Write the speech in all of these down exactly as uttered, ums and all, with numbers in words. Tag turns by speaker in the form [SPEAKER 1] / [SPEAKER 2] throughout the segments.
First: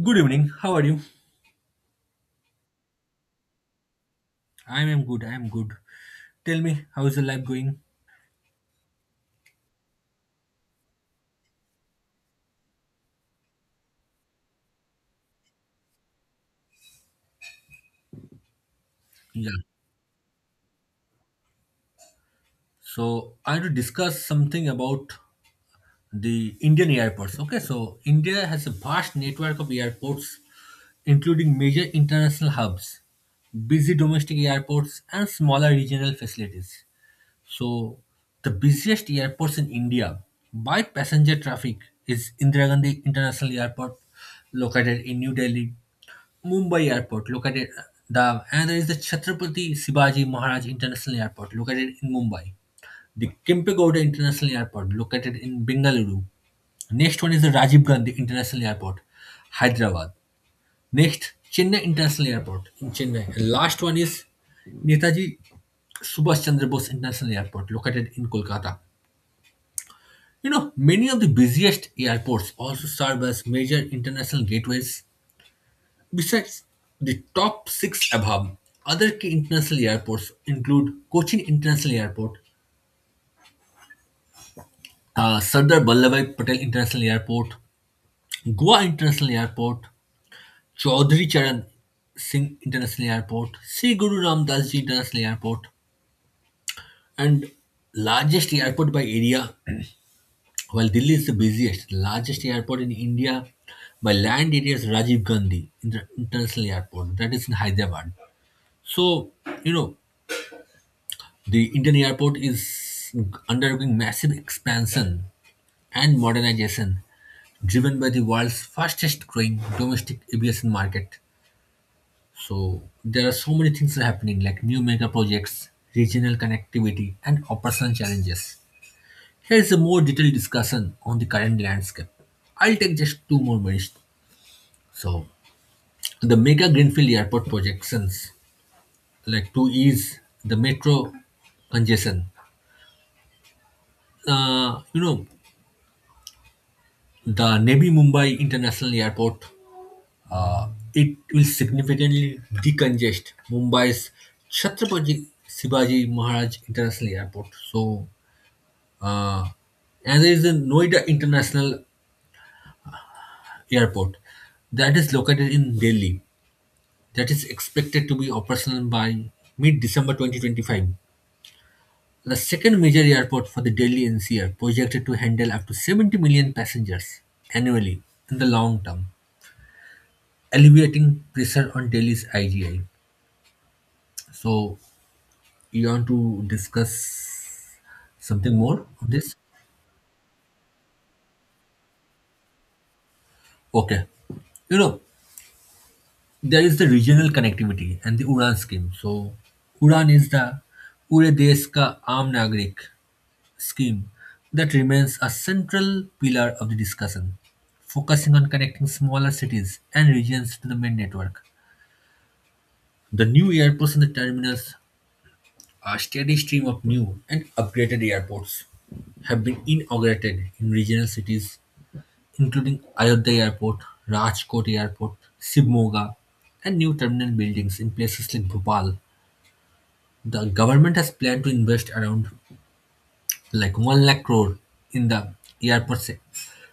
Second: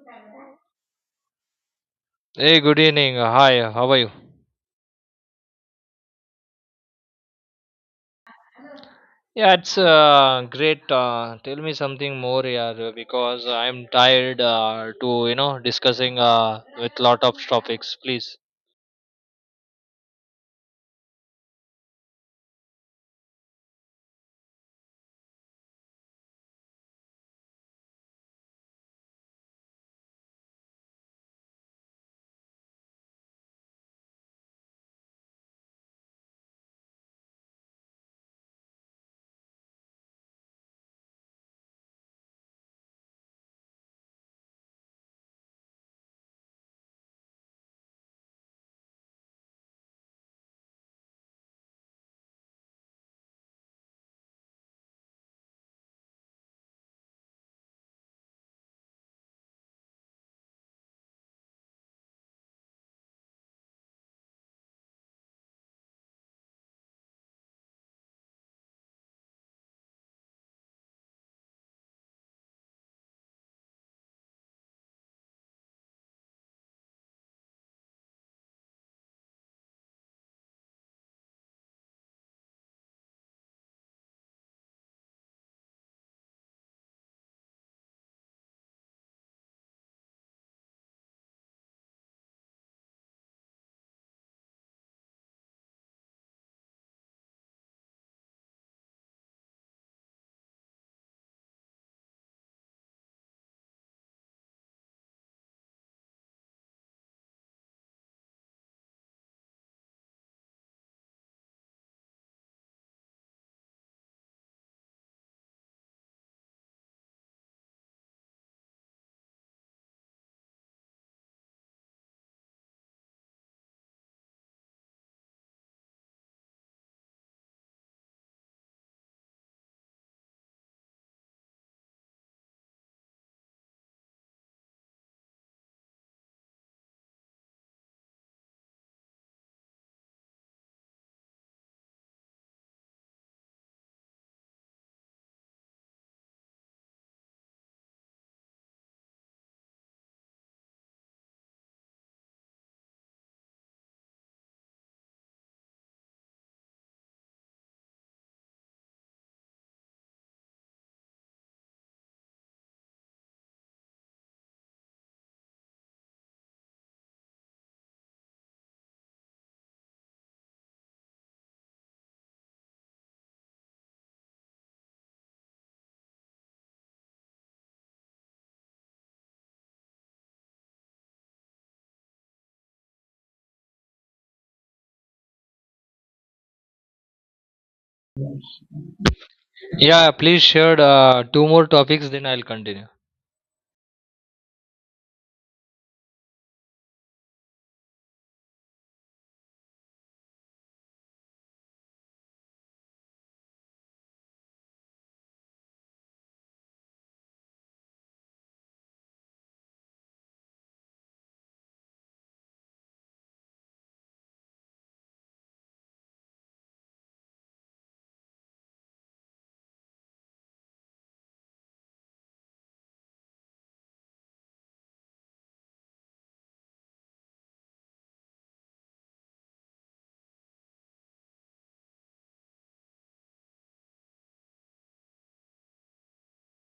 [SPEAKER 1] Good evening. How are you?
[SPEAKER 2] Hey, good evening. Uh, Hi, how are you?
[SPEAKER 1] I am good. I am good. Tell me, how is your life going?
[SPEAKER 2] Yeah, it's uh, great. Uh, tell me something more, yeah, uh, because I'm tired uh, to you know discussing uh, with lot of topics. Please,
[SPEAKER 1] Yeah. So I want to discuss something about the Indian airports. Okay. So India has a vast network of airports, including major international hubs, busy domestic airports, and smaller regional facilities. So the busiest airports in India by passenger traffic is Indira Gandhi International Airport, located in New Delhi; Mumbai Airport, located the and there is the Chhatrapati Shivaji Maharaj International Airport, located in Mumbai; the Kempegowda International Airport, located in Bengaluru. Next one is the Rajiv Gandhi International Airport, Hyderabad. Next, Chennai International Airport in Chennai. And last one is Netaji Subhash Chandra Bose International Airport, located in Kolkata. You know, many of the busiest airports also serve as major international gateways. Besides the top six above, other key international airports include Cochin International Airport, uh, Sardar Vallabhbhai Patel International Airport, Goa International Airport, Chaudhary Charan Singh International Airport, Sri Guru Ram Das Ji International Airport, and largest airport by area. While Delhi is the busiest, largest airport in India by land area is Rajiv Gandhi Inter- International Airport, that is in Hyderabad. So you know the Indian airport is undergoing massive expansion and modernization driven by the world's fastest growing domestic aviation market. So there are so many things are happening like new mega projects, regional connectivity, and operational challenges. Here is a more detailed discussion on the current landscape. I'll take just two more minutes. So the mega greenfield airport projections like to ease the metro congestion. Uh, you know, the Navi Mumbai International Airport. Uh, it will significantly decongest Mumbai's Chhatrapati Shivaji Maharaj International Airport. So, uh, and there is a Noida International Airport that is located in Delhi. That is expected to be operational by mid December twenty twenty-five, the second major airport for the Delhi N C R, projected to handle up to seventy million passengers annually in the long term, alleviating pressure on Delhi's I G I. So you want to discuss something more on this?
[SPEAKER 2] yeah, please share uh, two more topics, then I'll continue.
[SPEAKER 1] Okay. You know, there is the regional connectivity and the Uran scheme. So Uran is the Pure Desh Ka Aam Nagrik scheme that remains a central pillar of the discussion, focusing on connecting smaller cities and regions to the main network. The new airports and the terminals. A steady stream of new and upgraded airports have been inaugurated in regional cities, including Ayodhya Airport, Rajkot Airport, Shivmoga, and new terminal buildings in places like Bhopal. The government has planned to invest around like one lakh crore in the airport se-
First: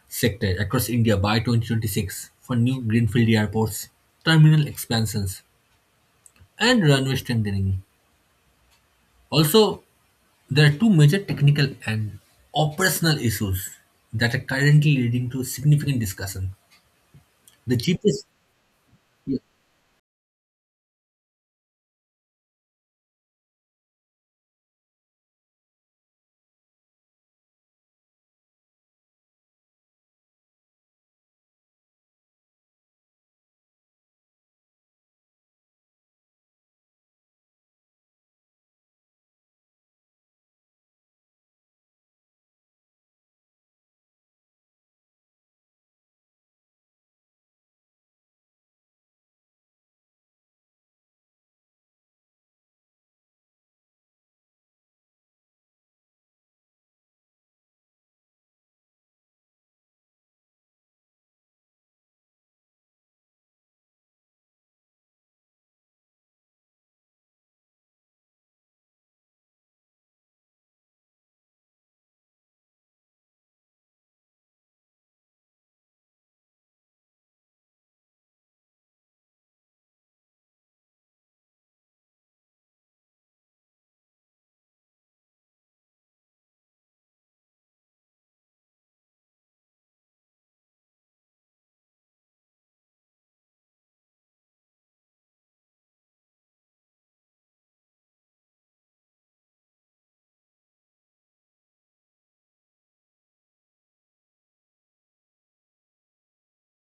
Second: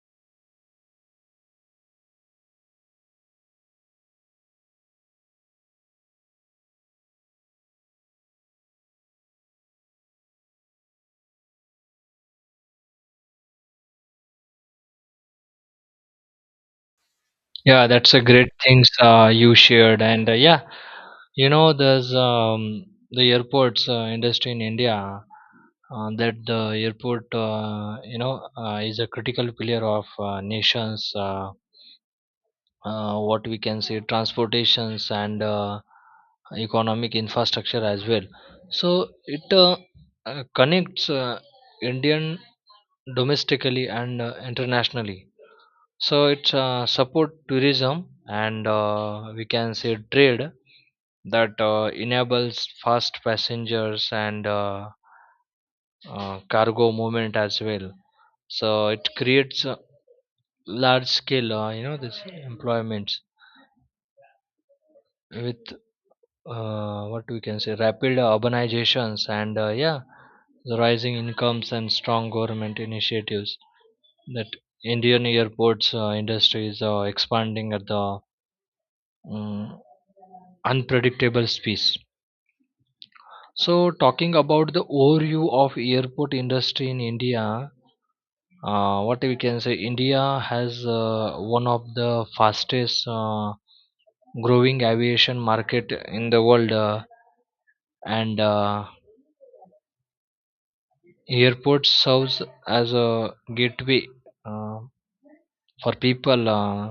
[SPEAKER 1] sector across India by twenty twenty-six for new greenfield airports, terminal expansions, and runway strengthening. Also, there are two major technical and operational issues that are currently leading to significant discussion. The
[SPEAKER 2] Yeah, that's a
[SPEAKER 1] G P S,
[SPEAKER 2] great things uh, you shared, and uh, yeah, you know, there's um, the airports uh, industry in India. Uh, that the airport, uh, you know, uh, is a critical pillar of uh, nation's uh, uh, what we can say transportations and uh, economic infrastructure as well. So it uh, uh, connects uh, indian domestically and uh, internationally. So it uh, support tourism and uh, we can say trade that uh, enables fast passengers and uh, uh, cargo movement as well. So it creates uh, large scale uh, you know this employments with uh, what we can say rapid urbanizations and uh, yeah, the rising incomes and strong government initiatives, that indian airports uh, industry is uh, expanding at the mm, unpredictable space. So talking about the overview of airport industry in india, uh, what we can say india has uh, one of the fastest uh, growing aviation market in the world, uh, and uh, Airport serves as a gateway uh, for people, uh,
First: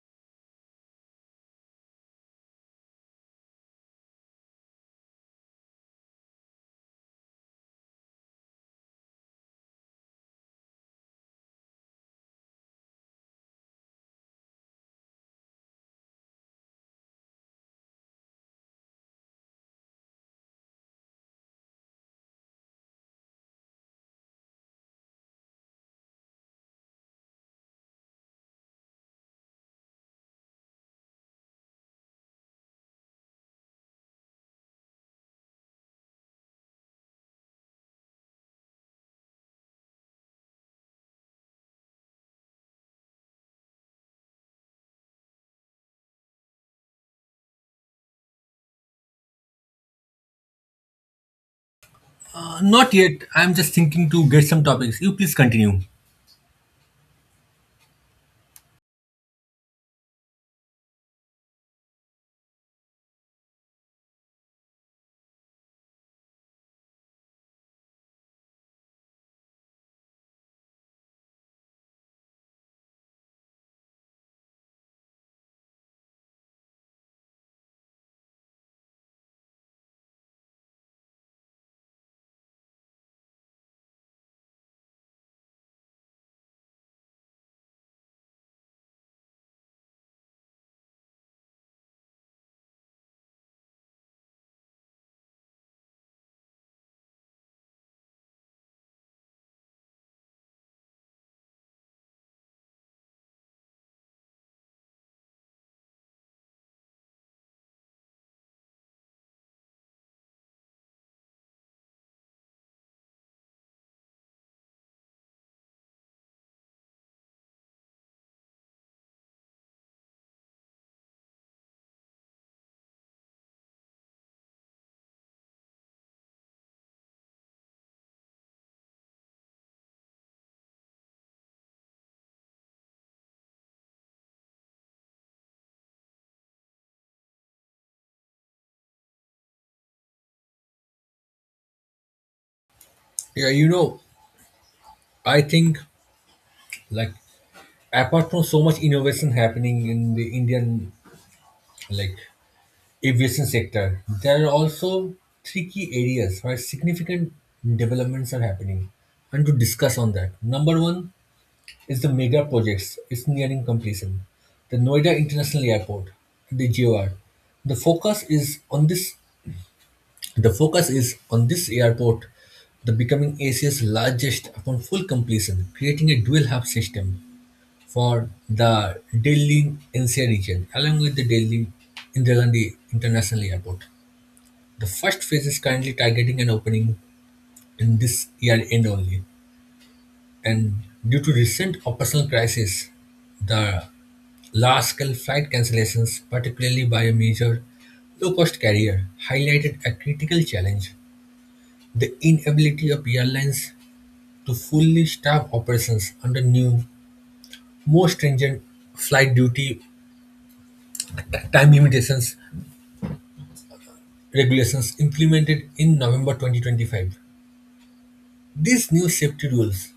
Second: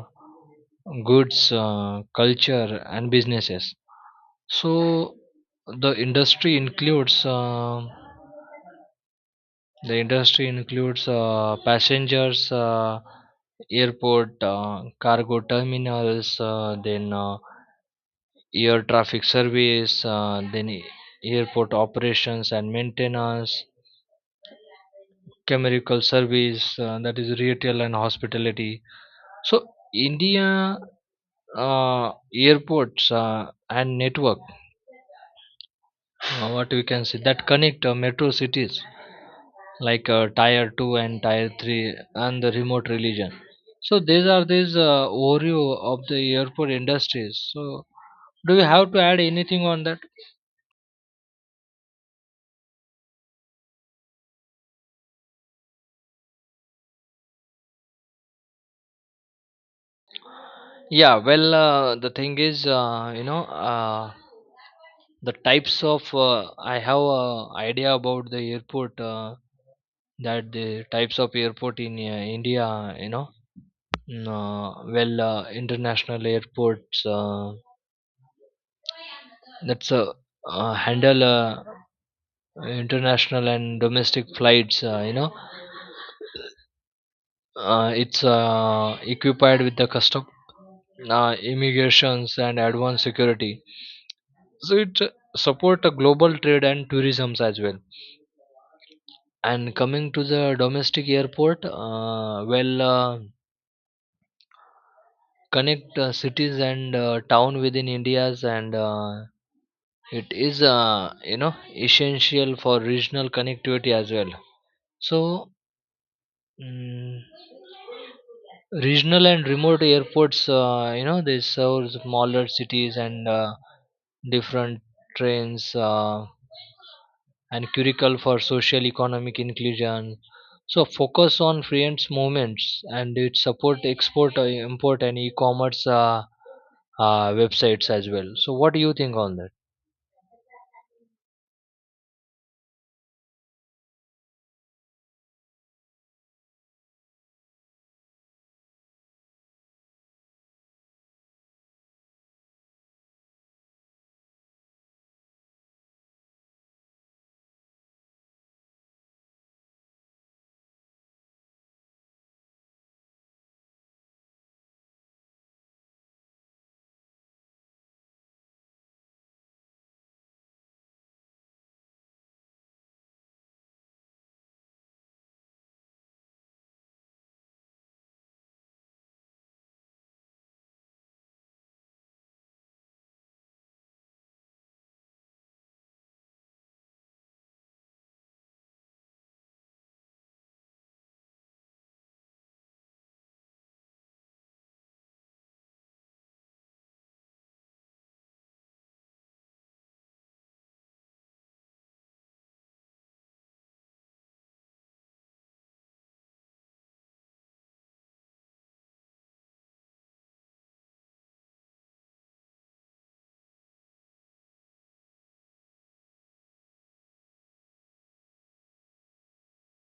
[SPEAKER 2] goods, uh, culture, and businesses. So the industry includes uh, the industry includes uh, passengers, uh, airport, uh, cargo terminals, uh, then uh, air traffic service, uh, then a- airport operations and maintenance, chemical service, uh, that is retail and hospitality. So India uh, airports uh, and network, uh, what we can say that connect uh, metro cities like uh, tier two and tier three and the remote region. So these are these uh, Oreo of the airport industries. So do you have to add anything on that?
[SPEAKER 1] uh, not yet. I'm just thinking to get some topics. You please continue.
[SPEAKER 2] Yeah. Well, uh, the thing is, uh, you know. Uh, the types of uh, I have a idea about the airport uh, that the types of airport in uh, india, you know. Mm, Uh, well, uh, international airports uh, that's uh, uh, handle uh, international and domestic flights. Uh, you know, uh, it's uh, equipped with the custom, uh, immigrations, and advanced security. So it uh, support a global trade and tourism as well. And coming to the domestic airport, uh, well, uh, connect uh, cities and uh, town within India's and uh, it is, uh, you know, essential for regional connectivity as well. So, mm, regional and remote airports, uh, you know, they serve smaller cities and uh, different trains uh, and curricle for social economic inclusion. So, focus on freelance movements and it support export, uh, import, and e-commerce uh, uh, websites as well. So, what do you think on that?
[SPEAKER 1] Yeah, you know, I think like apart from so much innovation happening in the Indian like aviation sector, there are also three key areas where significant developments are happening, and to discuss on that. Number one, is the mega projects is nearing completion. The Noida International Airport, the G O R. The focus is on this the focus is on this airport the becoming Asia's largest upon full completion, creating a dual hub system for the Delhi N C R region along with the Delhi Indira Gandhi International Airport. The first phase is currently targeting an opening in this year end only. And due to recent operational crisis, the large-scale flight cancellations, particularly by a major low-cost carrier, highlighted a critical challenge: the inability of airlines to fully staff operations under new, more stringent flight duty time limitations regulations implemented in November twenty twenty-five. These new safety rules,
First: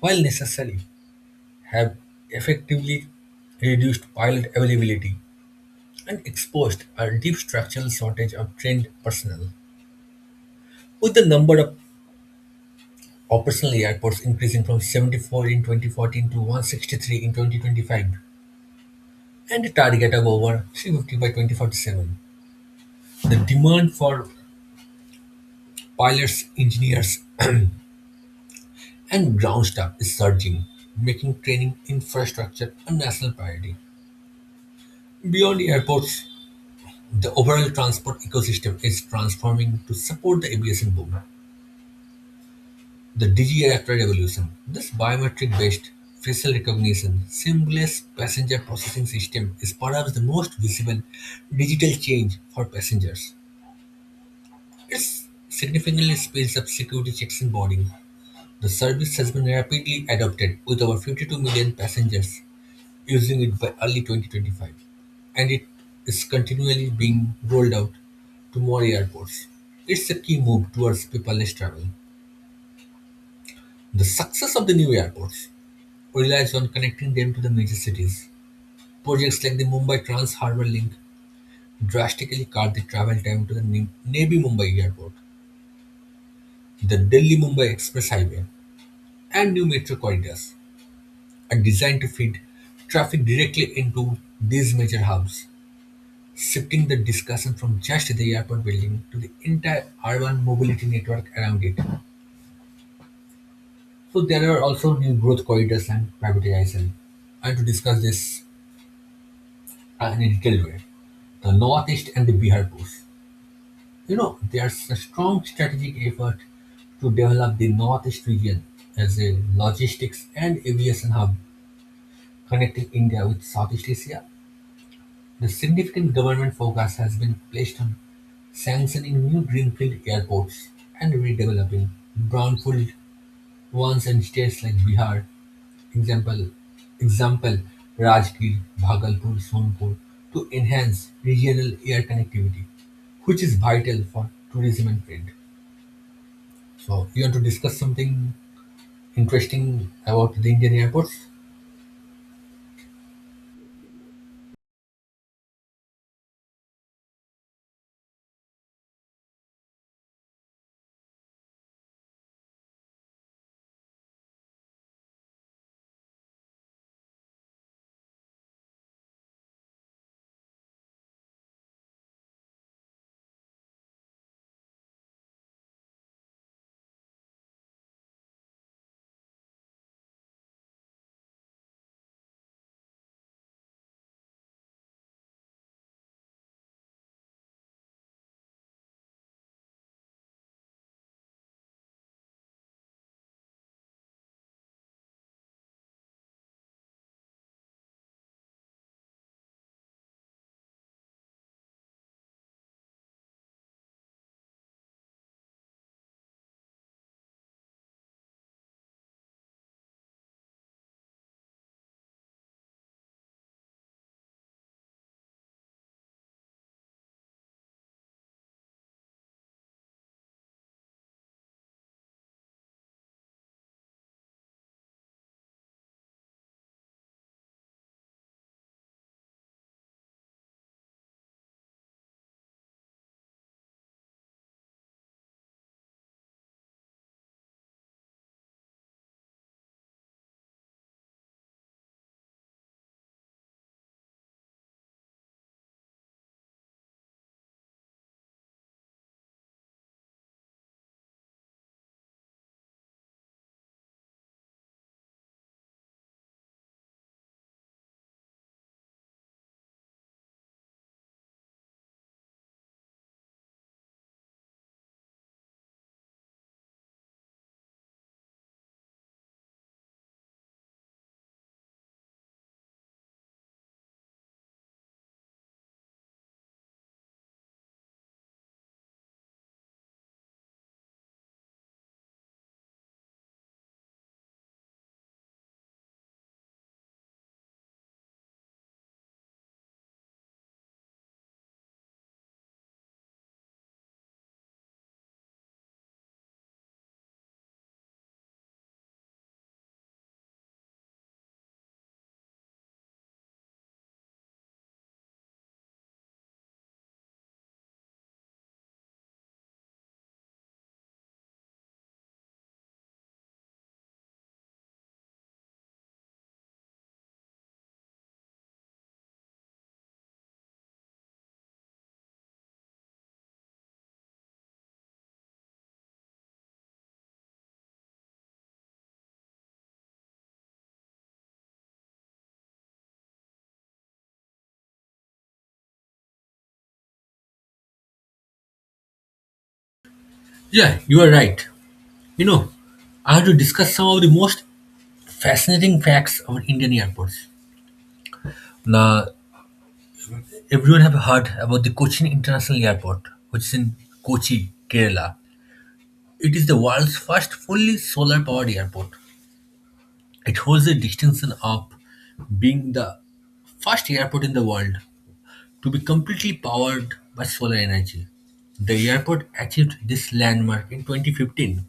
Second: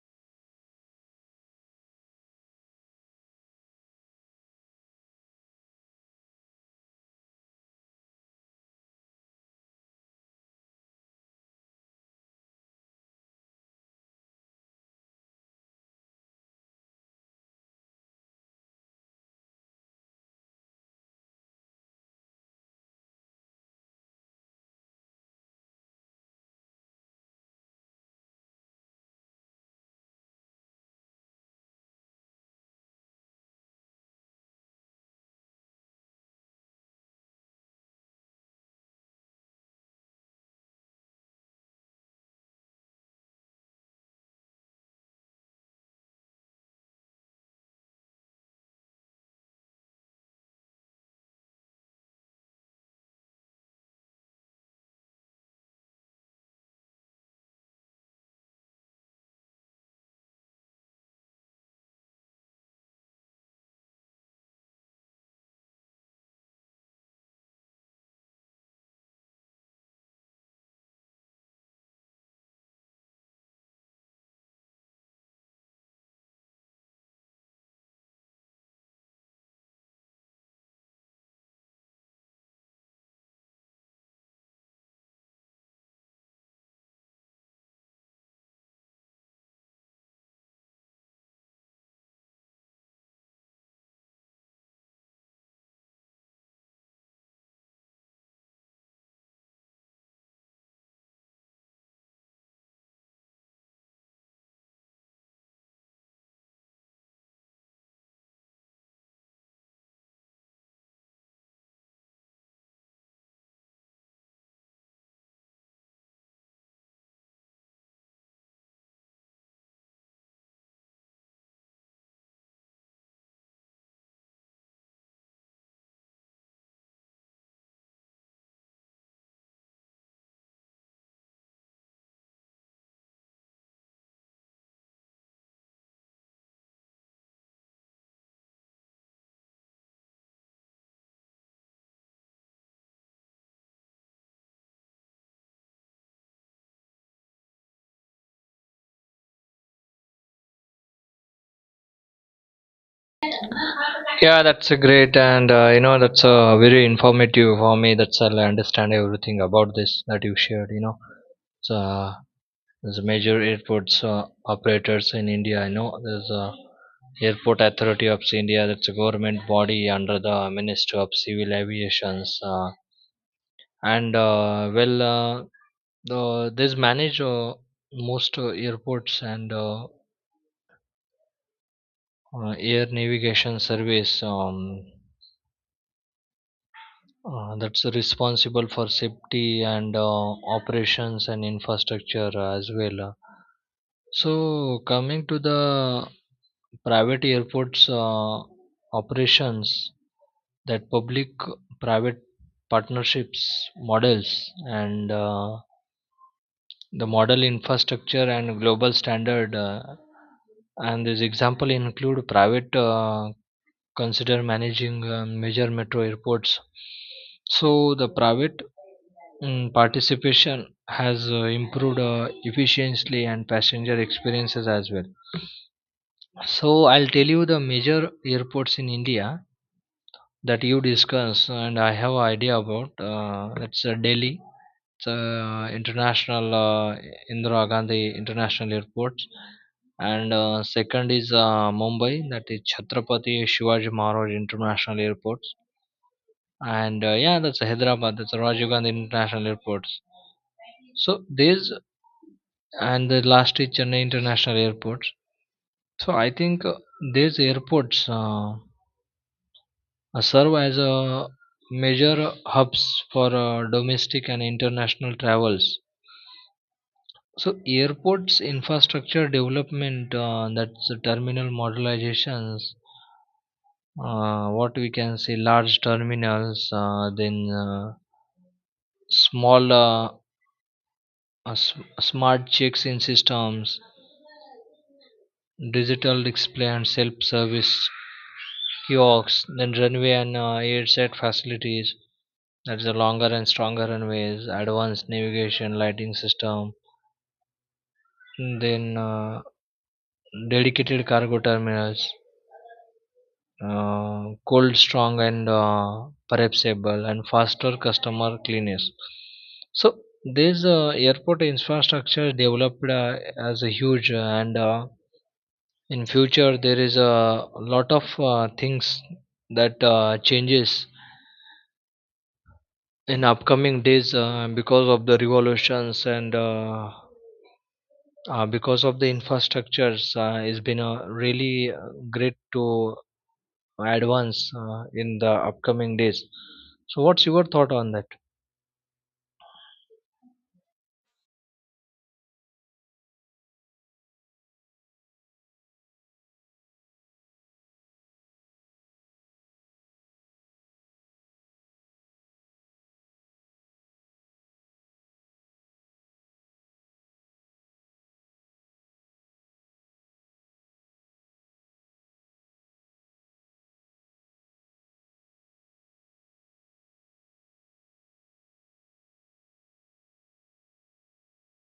[SPEAKER 1] while necessary, have effectively reduced pilot availability and exposed a deep structural shortage of trained personnel. With the number of operational airports increasing from seventy-four in twenty fourteen to one hundred sixty-three in twenty twenty-five and a target of over three hundred fifty by twenty forty-seven, the demand for pilots, engineers, and ground staff is surging, making training infrastructure a national priority. Beyond airports, the overall transport ecosystem is transforming to support the aviation boom. The Digier after revolution, this biometric-based facial recognition seamless passenger processing system is perhaps the most visible digital change for passengers. It significantly speeds up security checks and boarding. The service has been rapidly adopted with over fifty-two million passengers using it by early twenty twenty-five, and it is continually being rolled out to more airports. It's a key move towards paperless travel. The success of the new airports relies on connecting them to the major cities. Projects like the Mumbai Trans Harbour Link drastically cut the travel time to the Ne- Navi Mumbai Airport. The Delhi Mumbai Express Highway and new metro corridors are designed to feed traffic directly into these major hubs, shifting the discussion from just the airport building to the entire urban mobility network around it. So, there are also new growth corridors and privatization. And to discuss this uh, in a detailed way, the Northeast and the Bihar Coast. You know, there's a strong strategic effort to develop the Northeast region as a logistics and aviation hub connecting India with Southeast Asia. The significant government focus has been placed on sanctioning new greenfield airports and redeveloping brownfield ones in states like Bihar, example, example Rajgir, Bhagalpur, Sonpur, to enhance regional air connectivity, which is vital for tourism and trade. So you want to discuss something interesting about the Indian airports?
[SPEAKER 2] Yeah, that's a great, and uh, you know, that's uh, very informative for me. That's all I understand everything about this that you shared. You know, so uh, there's major airports uh, operators in India. I know there's a Airport Authority of India. That's a government body under the Ministry of Civil Aviations, uh, and uh, well, uh, the this manage uh, most uh, airports and uh, uh, air navigation service. Um, Uh, that's responsible for safety and uh, operations and infrastructure as well. Uh, So, coming to the private airports uh, operations, that public private partnerships models and uh, the model infrastructure and global standard. Uh, and this example include private uh, consider managing uh, major metro airports. So the private mm, participation has uh, improved uh, efficiently and passenger experiences as well. So I'll tell you the major airports in India that you discuss, and I have idea about. Uh, it's uh, Delhi, it's uh, international uh, Indira Gandhi International Airport, and uh, second is uh, Mumbai, that is Chhatrapati Shivaji Maharaj International Airport, and uh, yeah, that's hyderabad, that's rajiv gandhi international airports. So these and the last is chennai international airports. So I think uh, these airports uh, uh, serve as a major hubs for uh, domestic and international travels. So airports infrastructure development uh, that's the terminal modelizations, uh, what we can say large terminals uh, then uh, small uh, uh, s- smart checks in systems, digital display and self-service kiosks, then runway and uh, airset facilities. That's a longer and stronger runways, advanced navigation, lighting system, then uh, dedicated cargo terminals, uh, cold strong and uh, perishable, and faster customer cleanliness. So this uh, airport infrastructure developed uh, as a huge uh, and uh, in future there is a lot of uh, things that uh, changes in upcoming days uh, because of the revolutions and uh, uh, because of the infrastructures uh, it's been a really uh, great to advance uh, in the upcoming days. So what's your thought on that?
[SPEAKER 1] Yeah, you are right. You know, I have to discuss some of the most fascinating facts about Indian airports. Now, everyone have heard about the Cochin International Airport, which is in Kochi, Kerala. It is the world's first fully solar-powered airport. It holds the distinction of being the first airport in the world to be completely powered by solar energy. The airport achieved this landmark in twenty fifteen.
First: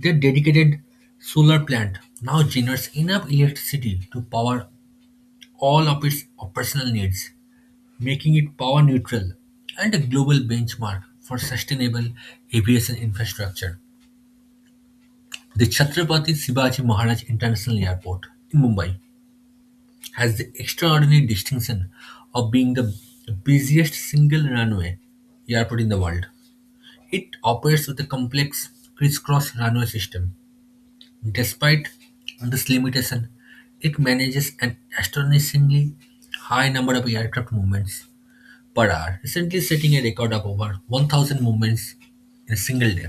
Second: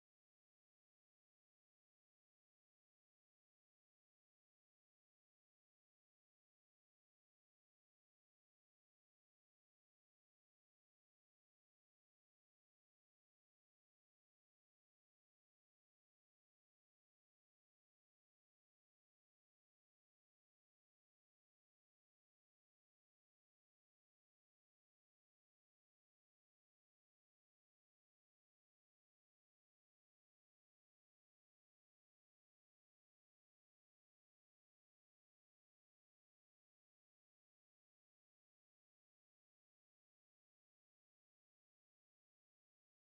[SPEAKER 1] Their dedicated solar plant now generates enough electricity to power all of its operational needs, making it power neutral and a global benchmark for sustainable aviation infrastructure. The Chhatrapati Shivaji Maharaj International Airport in Mumbai has the extraordinary distinction of being the busiest single runway airport in the world. It operates with a complex crisscross runway system. Despite this limitation, it manages an astonishingly high number of aircraft movements per hour, recently setting a record of over one thousand movements in a single day,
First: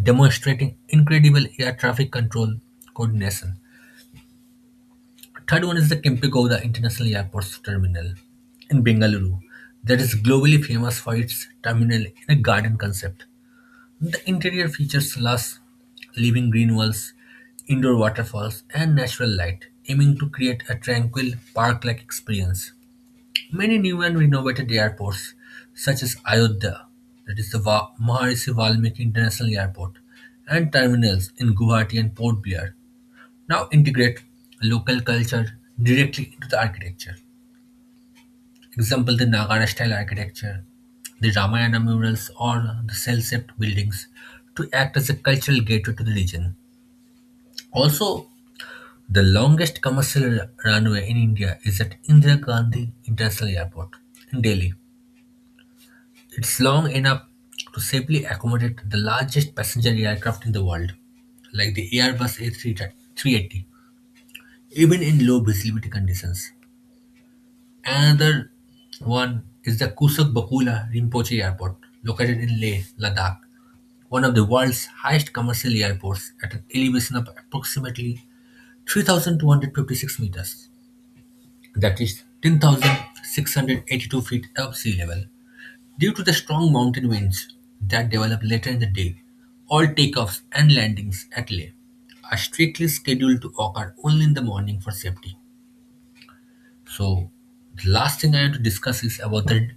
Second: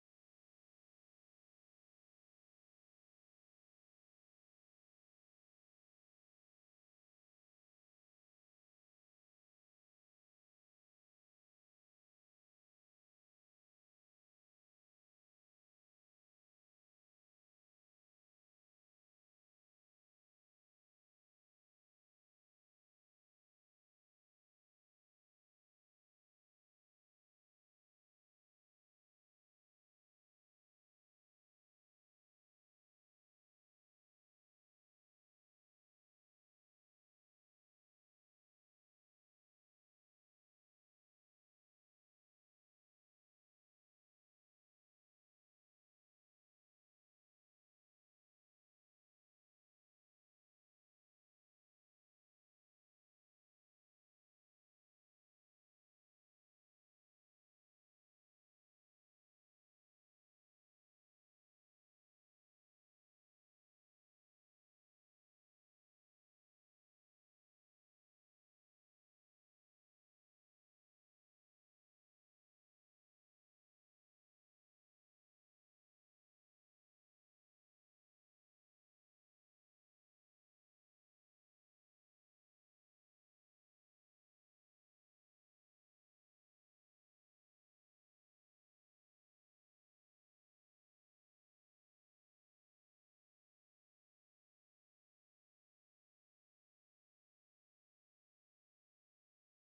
[SPEAKER 1] demonstrating incredible air traffic control coordination. Third one is the Kempegowda International Airport Terminal in Bengaluru that is globally famous for its terminal in a garden concept. The interior features lush living green walls, indoor waterfalls, and natural light, aiming to create a tranquil park-like experience. Many new and renovated airports, such as Ayodhya, that is the Va- Maharishi Valmiki International Airport, and terminals in Guwahati and Port Blair, now integrate local culture directly into the architecture. Example the Nagara style architecture, the Ramayana murals or the cell-shaped buildings to act as a cultural gateway to the region. Also, the longest commercial runway in India is at Indira Gandhi International Airport in Delhi. It's long enough to safely accommodate the largest passenger aircraft in the world, like the Airbus A three eighty, even in low visibility conditions. Another one is the Kusak Bakula Rinpoche Airport, located in Leh, Ladakh, one of the world's highest commercial airports at an elevation of approximately three thousand two hundred fifty-six meters, that is ten thousand six hundred eighty-two feet above sea level. Due to the strong mountain winds that develop later in the day, all takeoffs and landings at Leh are strictly scheduled to occur only in the morning for safety. So the last thing I want to discuss is about the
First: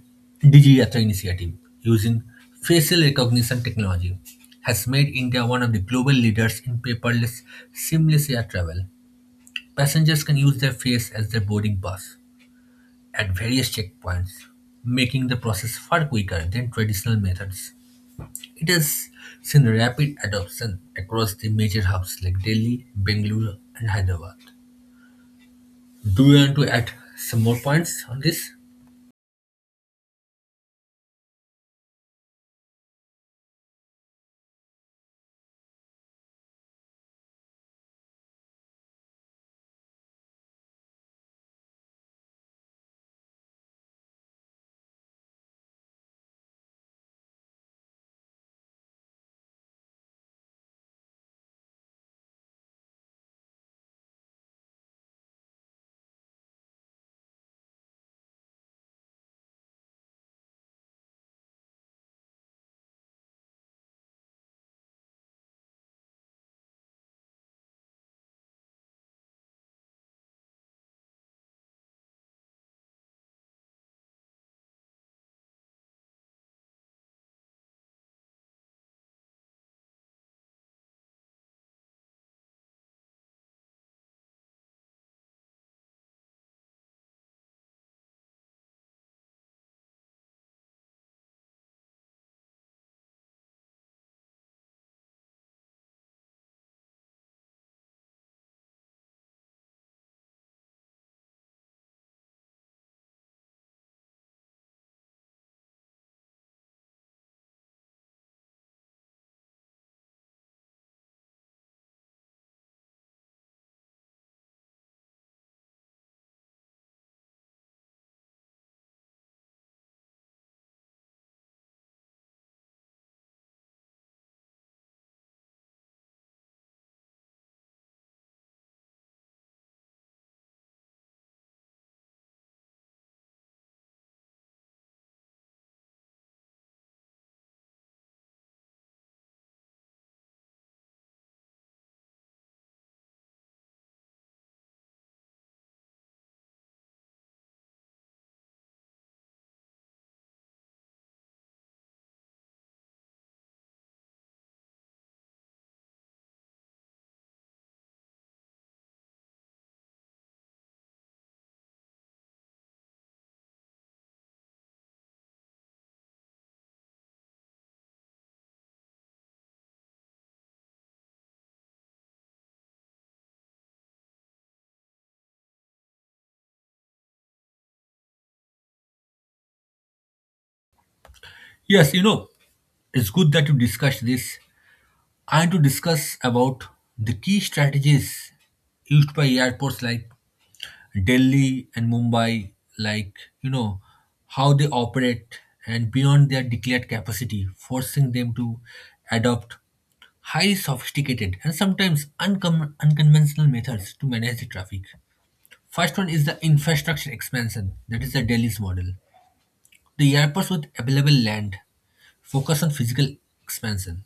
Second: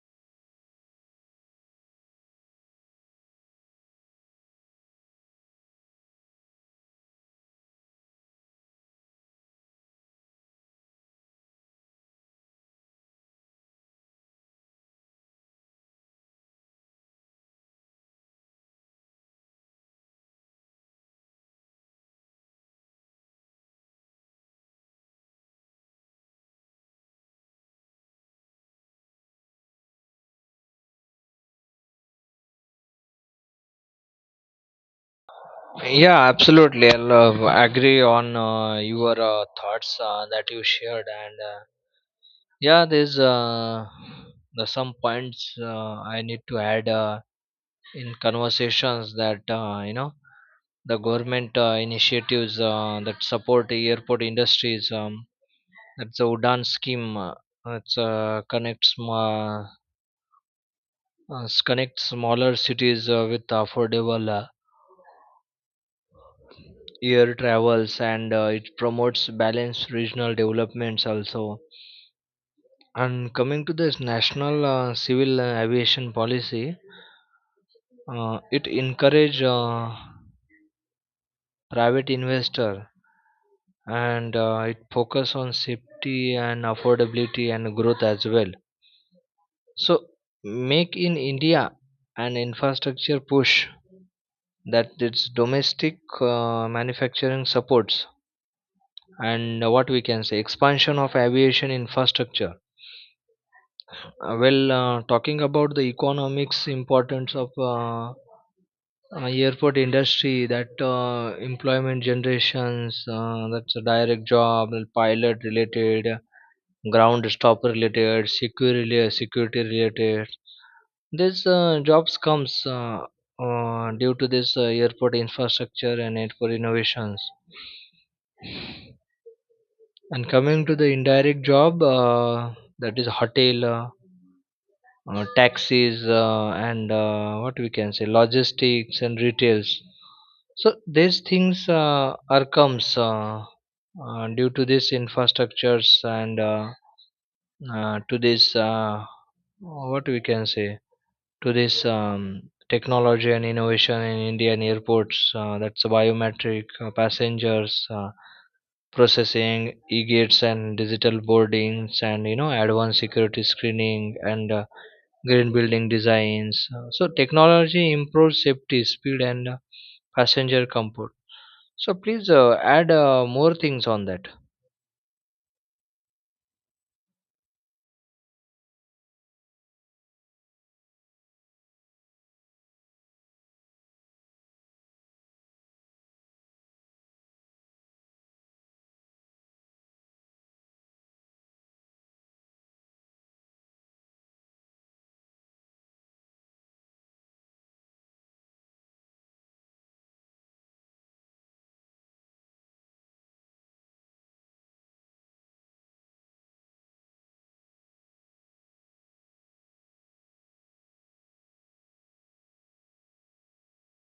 [SPEAKER 1] DigiYatra initiative using facial recognition technology has made India one of the global leaders in paperless, seamless air travel. Passengers can use their face as their boarding pass at various checkpoints, making the process far quicker than traditional methods. It has seen rapid adoption across the major hubs like Delhi, Bengaluru, and Hyderabad. Do you want to add some more points on this?
[SPEAKER 2] Yeah, absolutely, i'll uh, agree on uh, your uh, thoughts uh, that you shared, and uh, yeah, there's uh, there's some points uh, I need to add uh, in conversations, that uh, you know the government uh, initiatives uh, that support the airport industries. Um, that's the Udan scheme. Uh, it's uh, connects uh, uh, s- connects smaller cities uh, with affordable uh, air travels, and uh, it promotes balanced regional developments also. And coming to this national uh, civil uh, aviation policy, uh, it encourage uh, private investor and uh, it focus on safety and affordability and growth as well. So make in india, an infrastructure push, that its domestic uh, manufacturing supports and uh, what we can say expansion of aviation infrastructure. Uh, well, uh, talking about the economics importance of uh, uh, airport industry, that uh, employment generations, uh, that's a direct job, pilot related, ground stop related, security security related, this uh, jobs comes uh, uh, due to this uh, airport infrastructure and airport innovations. And coming to the indirect job, uh, that is hotel, uh, uh, taxis, uh, and uh, what we can say logistics and retails. So these things uh, are comes uh, uh, due to these infrastructures and uh, uh, to this uh, what we can say, to this um, technology and innovation in Indian airports. Uh, that's biometric uh, passengers uh, processing, e-gates and digital boardings, and you know advanced security screening and uh, green building designs. Uh, so technology improves safety, speed, and uh, passenger comfort. So please uh, add uh, more things on that.
[SPEAKER 1] Yes, you know, it's good that you discussed this. I want to discuss about the key strategies used by airports like Delhi and Mumbai, like you know how they operate and beyond their declared capacity, forcing them to adopt highly sophisticated and sometimes uncom- unconventional methods to manage the traffic. First one is the infrastructure expansion, that is the Delhi's model. The airports with available land focus on physical expansion.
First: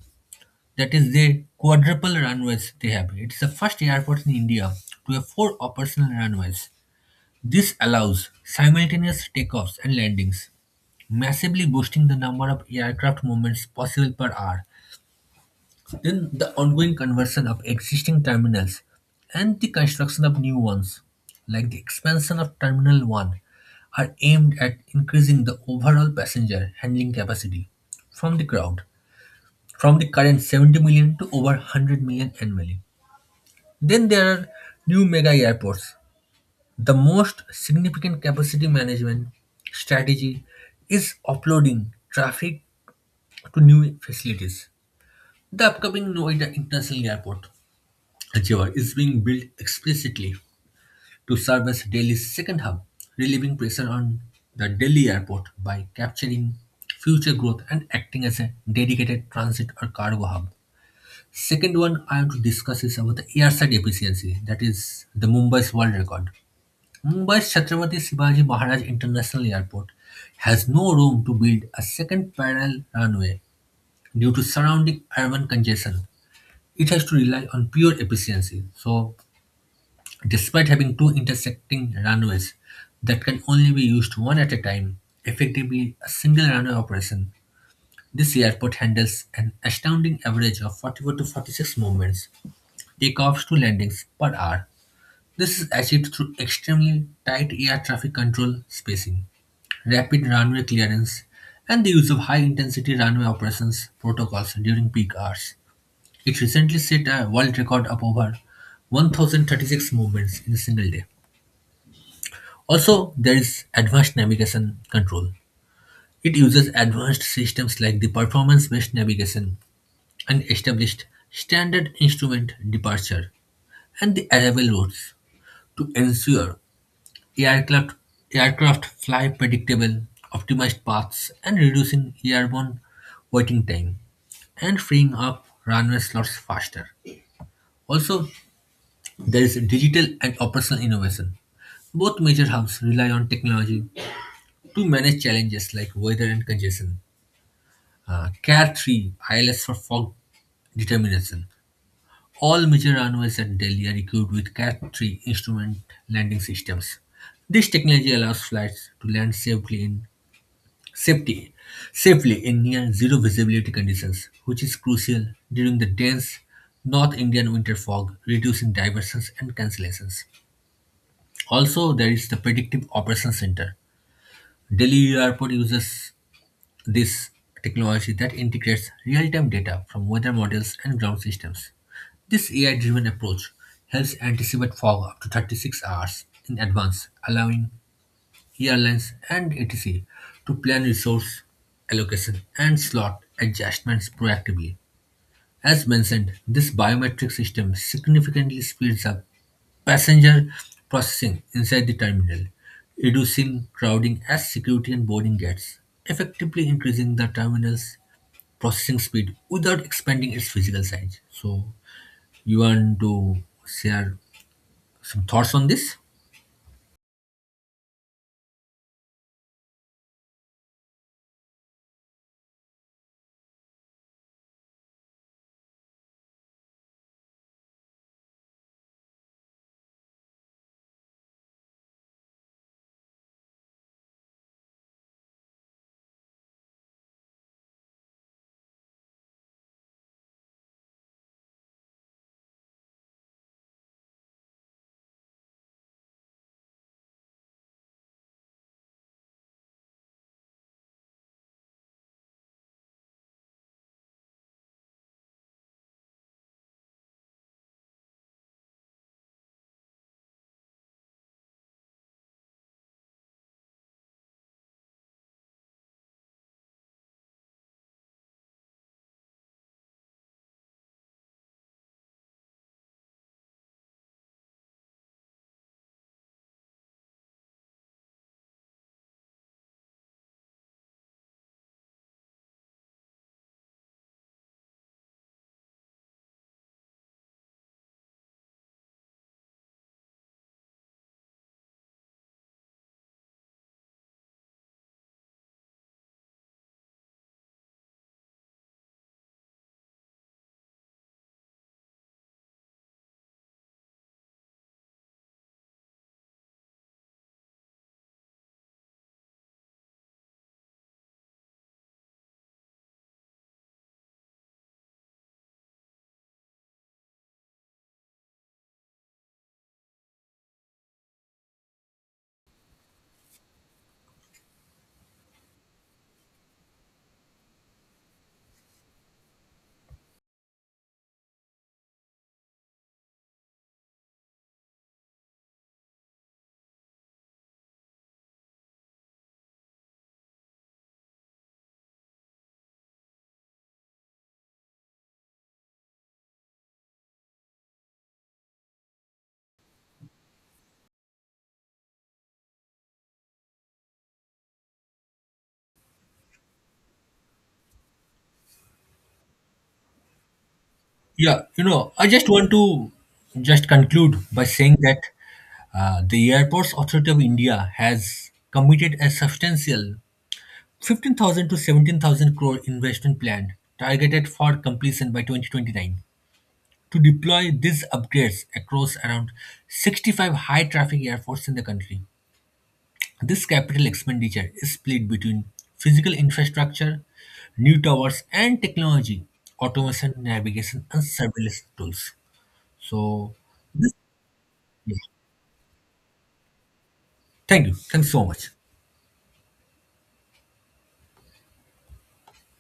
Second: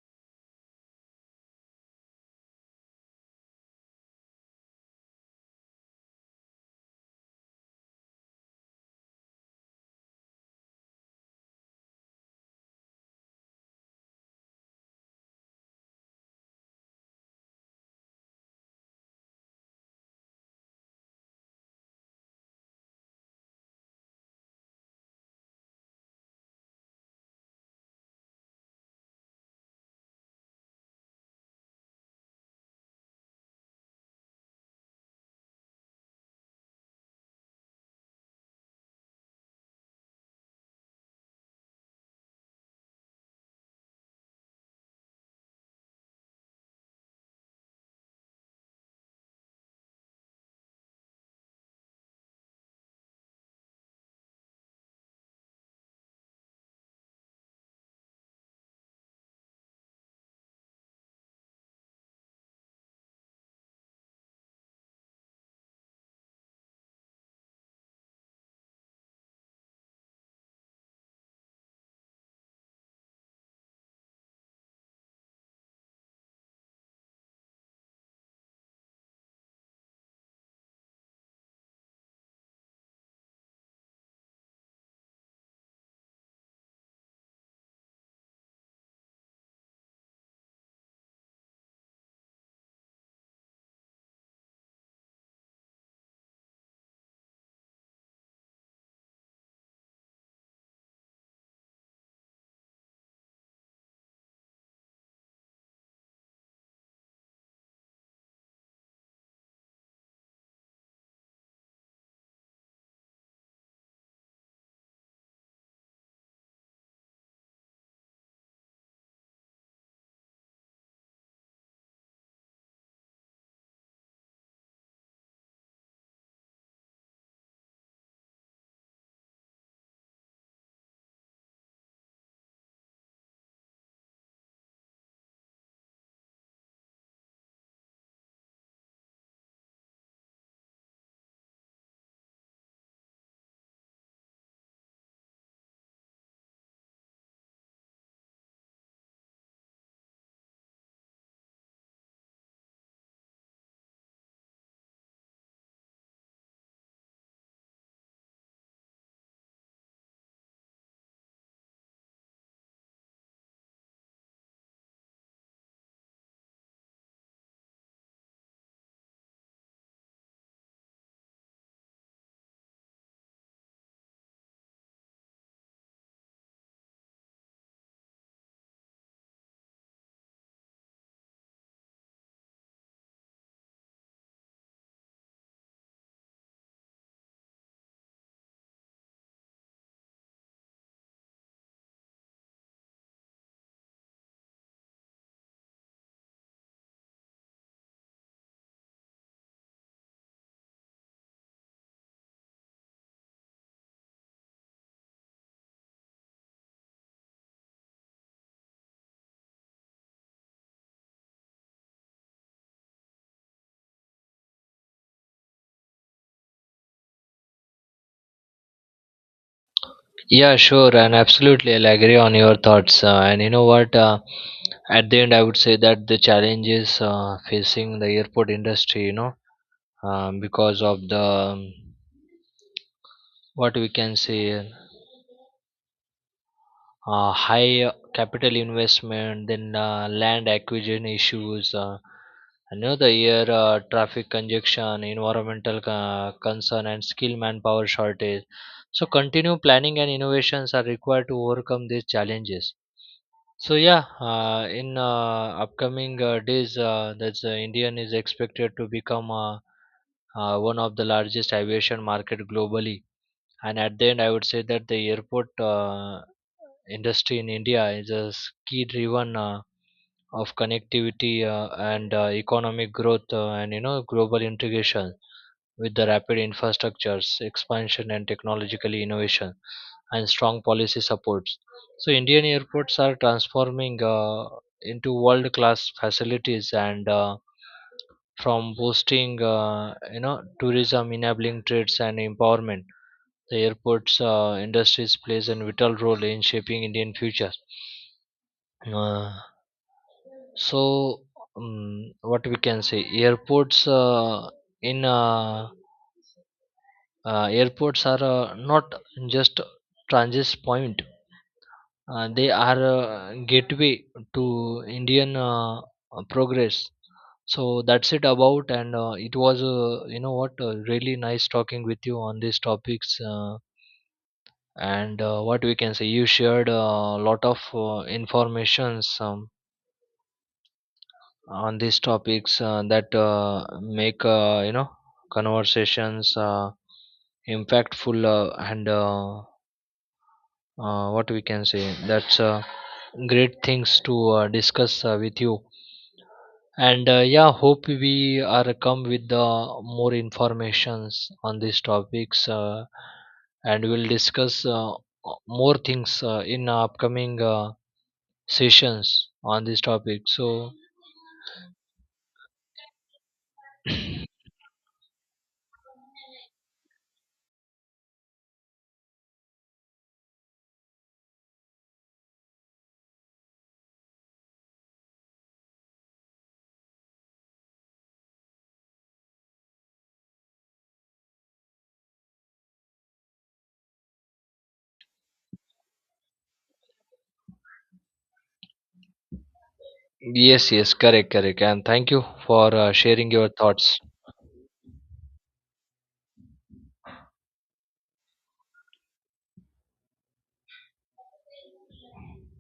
[SPEAKER 1] That is, they quadruple runways they have. It's the first airport in India to have four operational runways. This allows simultaneous takeoffs and landings, massively boosting the number of aircraft movements possible per hour. Then the ongoing conversion of existing terminals and the construction of new ones, like the expansion of Terminal one, are aimed at increasing the overall passenger handling capacity from the crowd from the current seventy million to over one hundred million annually. Then there are new mega airports. The most significant capacity management strategy is offloading traffic to new facilities. The upcoming Noida International Airport, Jewar, is being built explicitly to serve as Delhi's second hub, relieving pressure on the Delhi airport by capturing future growth and acting as a dedicated transit or cargo hub. Second one I want to discuss is about the airside efficiency, that is the Mumbai's world record. Mumbai's Chhatrapati Shivaji Maharaj International Airport has no room to build a second parallel runway due to surrounding urban congestion. It has to rely on pure efficiency. So, despite having two intersecting runways that can only be used one at a time, effectively a single runway operation, this airport handles an astounding average of forty-four to forty-six movements, takeoffs to landings per hour. This is achieved through extremely tight air traffic control spacing, rapid runway clearance, and the use of high intensity runway operations protocols during peak hours. It recently set a world record of over one thousand thirty-six movements in a single day. Also, there is advanced navigation control. It uses advanced systems like the performance based navigation and established standard instrument departure and the arrival routes to ensure Aircraft, aircraft fly predictable, optimized paths and reducing airborne waiting time and freeing up runway slots faster. Also, there is digital and operational innovation. Both major hubs rely on technology to manage challenges like weather and congestion. Uh, car three I L S for fog determination. All major runways at Delhi are equipped with cat three instrument landing systems. This technology allows flights to land safely in safety safely in near zero visibility conditions, which is crucial during the dense North Indian winter fog, reducing diversions and cancellations. Also, there is the Predictive Operations Center. Delhi Airport uses this technology that integrates real-time data from weather models and ground systems. This A I-driven approach helps anticipate fog up to thirty-six hours in advance, allowing airlines, and et cetera to plan resource allocation and slot adjustments proactively. As mentioned, this biometric system significantly speeds up passenger processing inside the terminal, reducing crowding at security and boarding gates, effectively increasing the terminal's processing speed without expanding its physical size. So, you want to share some thoughts on this?
[SPEAKER 2] Yeah, sure, and absolutely, I'll agree on your thoughts. Uh, and you know what? Uh, At the end, I would say that the challenges uh, facing the airport industry, you know, um, because of the um, what we can say uh, high capital investment, then uh, land acquisition issues, uh, and, you know, the air uh, traffic congestion, environmental uh, concern, and skilled manpower shortage. So, continue planning and innovations are required to overcome these challenges. So yeah, uh, in uh, upcoming uh, days, uh, that's uh, Indian is expected to become uh, uh, one of the largest aviation market globally. And at the end, I would say that the airport uh, industry in India is a key-driven uh, of connectivity uh, and uh, economic growth uh, and you know global integration with the rapid infrastructures expansion and technological innovation and strong policy supports. So indian airports are transforming uh, into world class facilities and uh, from boosting uh, you know tourism, enabling trades and empowerment. The airports uh, industries plays a vital role in shaping indian future. uh, so, um, what we can say, airports uh, in uh, uh, airports are uh, not just transit point. Uh, they are uh, gateway to Indian uh, uh, progress. So that's it about, and uh, it was uh, you know what, uh, really nice talking with you on these topics. Uh, and uh, what we can say, you shared a lot of uh, informations. Um, on these topics uh, that uh, make uh, you know conversations uh, impactful uh, and uh, uh, what we can say that's uh, great things to uh, discuss uh, with you, and uh, yeah, hope we are come with the more informations on these topics uh, and we'll discuss uh, more things uh, in upcoming uh, sessions on this topic. So
[SPEAKER 1] Yeah, you know, I just want to just conclude by saying that Uh, the Airports Authority of India has committed a substantial fifteen thousand to seventeen thousand crore investment plan targeted for completion by twenty twenty-nine to deploy these upgrades across around sixty-five high traffic airports in the country. This capital expenditure is split between physical infrastructure, new towers, and technology, automation,
[SPEAKER 2] yes,
[SPEAKER 1] navigation,
[SPEAKER 2] yes,
[SPEAKER 1] and
[SPEAKER 2] correct, correct.
[SPEAKER 1] surveillance
[SPEAKER 2] And thank
[SPEAKER 1] tools.
[SPEAKER 2] you for uh, sharing
[SPEAKER 1] So,
[SPEAKER 2] your
[SPEAKER 1] this,
[SPEAKER 2] thoughts.
[SPEAKER 1] yeah. Thank you. Thanks so much.